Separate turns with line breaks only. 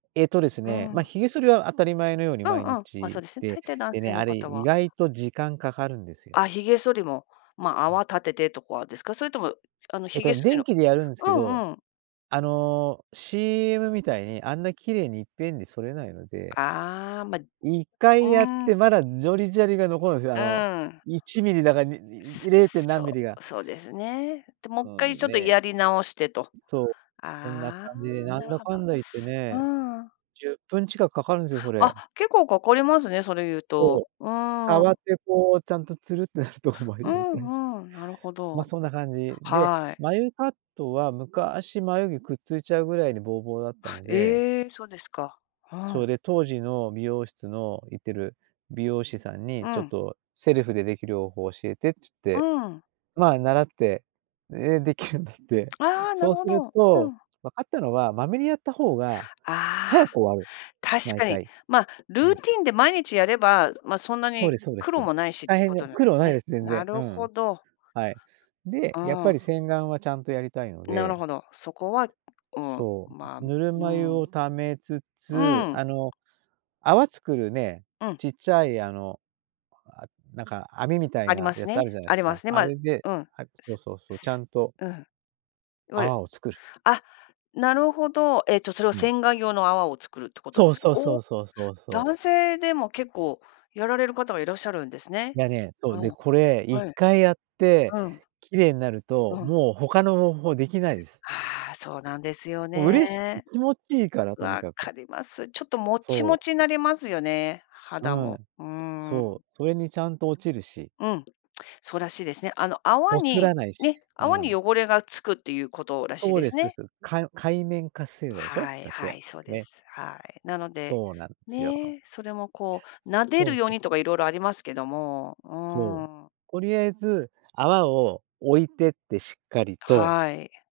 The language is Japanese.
えっとです
う
ね、まあ、
ん。
髭剃りは当たり前のように
うん
毎
うん。まあ、そう
日
ですね。
で、
大抵男
で
性
ね、
の
あれ、
方
意
は
外と時間掛かるんですよ。
あ、髭剃りも、まあ、
うん。
泡立ててとかですか？それとも、あの、
え
髭
と、
剃り
電
の
気でやるんす
う
けど、
んうん。
あの、CM みたいにあんな綺麗にいっぺんに剃れないので
ああ、まあ
一回やっ
うーん。
て、まだジョリジャリが残るんすよ、あ
う
の、
ーん。
1ミリだか、に
つ
い零点
つ
何
そ
ミリが。
う。そうですね。で、も
う
っかい
ん、
ちょっと
ね。
やり直してと。
そう。そんな
あ
感じで、
あ、
な
な
ん
る
だ
ほ
か
ど。
んだいってね、
うーん。
10分近く掛かるんすよ、それ。
あ、結構掛かりますね、それいう
そう、
と。う
触
ー
っ
ん。
てこう、ちゃんと、ツルってなるところまで
う
やりたいし、
んうん、なるほ
まあ、
ど。
そんな感じで、
はい。
眉カットは昔、眉毛くっついちゃうぐらいに、ぼうぼうだったので
ええ、そうですか。う
それ
ん。
で、当時の美容室の、行ってる美容師さんに、
う
ちょっ
ん。
と、セルフででき良法教えてっつっ
う
て。
ーん。
まあ、習って、ええ、出来るようになって。
ああ、な
そう
るほ
する
ど。う
と、
ん。
分かったのは、まめにやった方が
ああ。
早く終わる。
確
毎
かに、
回。
まあ、ル
う
ー
ん。
ティンで毎日やれば、まあ、そんな
そう
に
でそうです。
苦労もないしっ
大
て
変
こ
で、
となんで
苦労
す
ないで
ね。
す、全
な
然。う
る
ん。
ほど。
はい。
う
で、やっ
ー
ぱ
ん。
り洗顔はちゃんとやりたいの
なる
で。
ほど、そこはうん。
そ
まあ、
う。ぬる
う
ま湯を
ん。
溜めつ
う
つ、
ん。
あの、泡作るね、
うん。
ちっちゃい、あの、あ、なんか網みたい
あり
な
ま
や
す
つある
ね
じゃない
あ
す
りま
か。
すね。
あ
まあ
れで
うん。
はい、そう
す
そうそう、ちゃ
す
んと
うん。いわゆる
泡を作る。
あ、なるほど、ええと、それを
うん。
洗顔用の泡を作るってこと
そ
で
う
すか？
そう
お
そ
お、
うそうそうそう。
男性でも結構やられる方がいらっしゃるんです
い
ね。
や、ね、そう、
う
で、
ん。
これ一
はい。
回やって
うん。
綺麗になると、
うん。
もう他の方法出来ないです。
ああ、そうなんですよ
もう嬉しくて、
ね。
気持ちいいから、とに
分
かく。
かります。ちょっとモチ
そ
モ
う。
チなりますよね、
う
肌も、
ん。
うー
そ
ん。
う。それにちゃんと落ちるし。
うん、そうらしいですね。あの泡
こす
に、
らないし。
ね、
う
泡に
ん。
汚れが付くっていうことらしい
そう
で
で
す
す、です。
ね。
かう界面活性剤でしょ。
はい、
だっ
は
て、
い、そうで
ね。
す。はい。なので、
そうなんですよ。
ね、それもこう、撫で
そ
る
うそ
よう
う。
にとか色々ありますけども、う
そう。
ーん。
とりあえず、泡をおいてって、しっかりと。
はい。